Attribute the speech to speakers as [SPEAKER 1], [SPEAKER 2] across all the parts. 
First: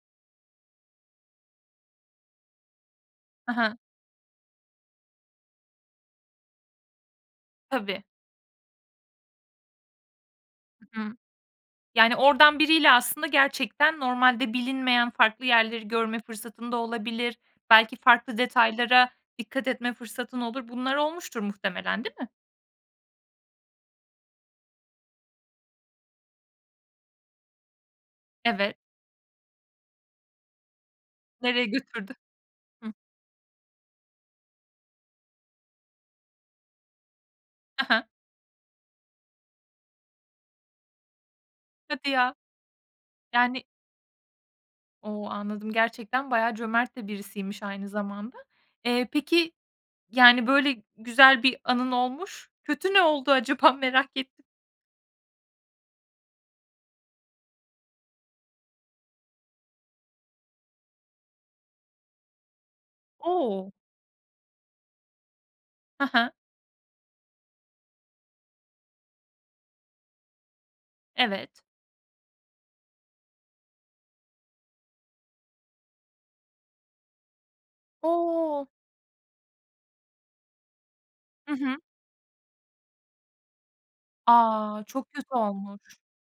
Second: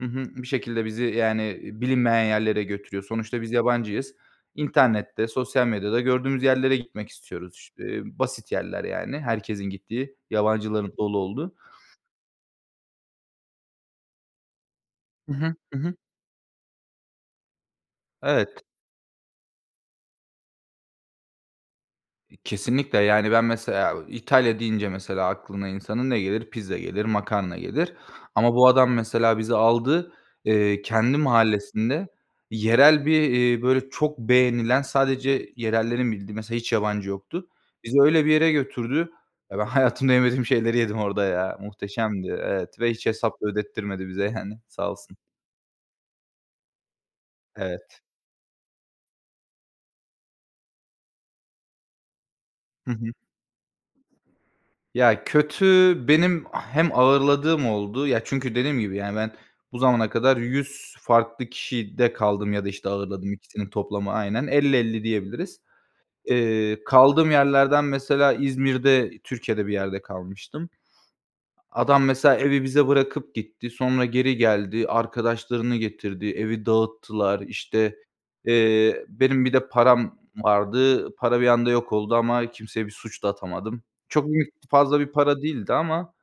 [SPEAKER 1] Hı hı. Bir şekilde bizi yani, eee, bilinmeyen yerlere götürüyor. Sonuçta
[SPEAKER 2] Ha
[SPEAKER 1] biz
[SPEAKER 2] ha.
[SPEAKER 1] yabancıyız. İnternette, sosyal medyada gördüğümüz yerlere gitmek istiyoruz. İşte
[SPEAKER 2] Tabii.
[SPEAKER 1] basit yerler yani. Herkesin gittiği, yabancıların
[SPEAKER 2] Hı hı.
[SPEAKER 1] dolu olduğu.
[SPEAKER 2] Yani oradan biriyle aslında gerçekten normalde bilinmeyen
[SPEAKER 1] Hı
[SPEAKER 2] farklı
[SPEAKER 1] hı. Hı
[SPEAKER 2] yerleri
[SPEAKER 1] hı.
[SPEAKER 2] görme fırsatın da olabilir, belki farklı
[SPEAKER 1] Evet.
[SPEAKER 2] detaylara dikkat etme fırsatın olur. Bunlar olmuştur muhtemelen, değil mi?
[SPEAKER 1] İ kesinlikle. Yani ben mesela, eee, İtalya deyince mesela aklına insanın ne gelir? Pizza gelir, makarna gelir. Ama bu
[SPEAKER 2] Evet.
[SPEAKER 1] adam mesela bizi aldı, eee, kendi
[SPEAKER 2] Nereye
[SPEAKER 1] mahallesinde
[SPEAKER 2] götürdü? Hı.
[SPEAKER 1] yerel bir, iii, böyle çok beğenilen sadece yerellerin bildiği mesela hiç yabancı yoktu.
[SPEAKER 2] Ha
[SPEAKER 1] Bizi
[SPEAKER 2] ha.
[SPEAKER 1] öyle bir yere götürdü. Ben hayatımda yemediğim şeyleri yedim orada ya.
[SPEAKER 2] Hadi
[SPEAKER 1] Muhteşemdi
[SPEAKER 2] ya!
[SPEAKER 1] evet ve hiç hesap
[SPEAKER 2] Yani
[SPEAKER 1] ödettirmedi bize yani sağ olsun.
[SPEAKER 2] O, anladım gerçekten bayağı cömert de birisiymiş aynı
[SPEAKER 1] Evet.
[SPEAKER 2] zamanda. Eee, peki yani böyle güzel bir anın olmuş,
[SPEAKER 1] Hı
[SPEAKER 2] kötü ne
[SPEAKER 1] hı.
[SPEAKER 2] oldu acaba? Merak ettim.
[SPEAKER 1] Ya, kötü benim ah hem ağırladığım oldu. Ya, çünkü dediğim gibi yani ben bu zamana kadar 100 farklı kişide kaldım ya da, işte, ağırladım ikisinin
[SPEAKER 2] O.
[SPEAKER 1] toplamı aynen. 50-50 diyebiliriz.
[SPEAKER 2] Ha ha.
[SPEAKER 1] Eee, kaldığım yerlerden mesela İzmir'de, Türkiye'de bir yerde kalmıştım.
[SPEAKER 2] Evet.
[SPEAKER 1] A adam mesela evi bize bırakıp gitti. Sonra geri geldi. Arkadaşlarını getirdi. Evi dağıttılar. İşte,
[SPEAKER 2] O.
[SPEAKER 1] eee, benim bir de param vardı. Para bir
[SPEAKER 2] Hı
[SPEAKER 1] anda
[SPEAKER 2] hı.
[SPEAKER 1] yok oldu ama kimseye bir suç da atamadım. Çok büyük,
[SPEAKER 2] A,
[SPEAKER 1] fazla bir
[SPEAKER 2] çok kötü
[SPEAKER 1] para değildi
[SPEAKER 2] olmuş.
[SPEAKER 1] ama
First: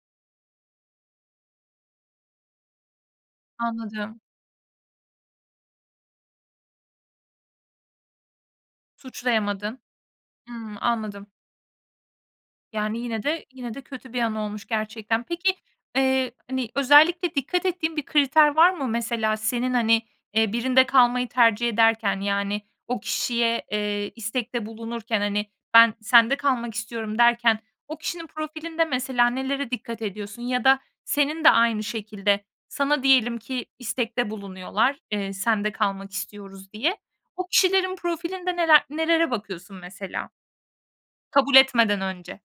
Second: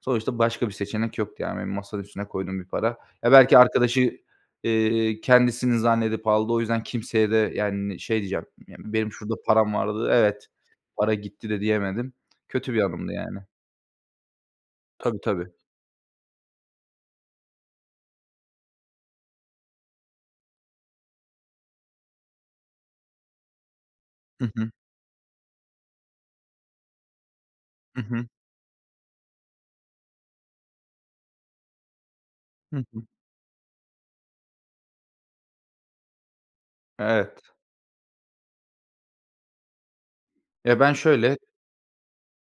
[SPEAKER 1] sonuçta başka bir seçenek yoktu yani benim masanın üstüne koyduğum bir para. Ya, belki arkadaşı,
[SPEAKER 2] Anladım.
[SPEAKER 1] ııı, kendisinin zannedip aldı, o yüzden kimseye de yani, eee, şey diyeceğim, "Ya, benim şurada param
[SPEAKER 2] Suçlayamadın.
[SPEAKER 1] vardı." Evet,
[SPEAKER 2] Hımm,
[SPEAKER 1] "Para
[SPEAKER 2] anladım.
[SPEAKER 1] gitti." de diyemedim. Kötü bir
[SPEAKER 2] Yani
[SPEAKER 1] anımdı
[SPEAKER 2] yine
[SPEAKER 1] yani.
[SPEAKER 2] de, yine de kötü bir anı olmuş
[SPEAKER 1] Tabii,
[SPEAKER 2] gerçekten. Peki,
[SPEAKER 1] tabii.
[SPEAKER 2] eee, hani, özellikle dikkat ettiğin bir kriter var mı mesela senin, hani, eee, birinde kalmayı tercih ederken yani o kişiye, eee,
[SPEAKER 1] Hı
[SPEAKER 2] istekte
[SPEAKER 1] hı.
[SPEAKER 2] bulunurken, hani, "Ben sende kalmak istiyorum." derken o
[SPEAKER 1] Hı hı.
[SPEAKER 2] kişinin profilinde mesela nelere dikkat ediyorsun? Ya da senin de aynı şekilde
[SPEAKER 1] Hı
[SPEAKER 2] sana
[SPEAKER 1] hı.
[SPEAKER 2] diyelim ki istekte bulunuyorlar, eee, sende kalmak istiyoruz diye,
[SPEAKER 1] Evet.
[SPEAKER 2] o kişilerin profilinde neler nelere bakıyorsun mesela
[SPEAKER 1] Ya, ben şöyle
[SPEAKER 2] kabul etmeden önce?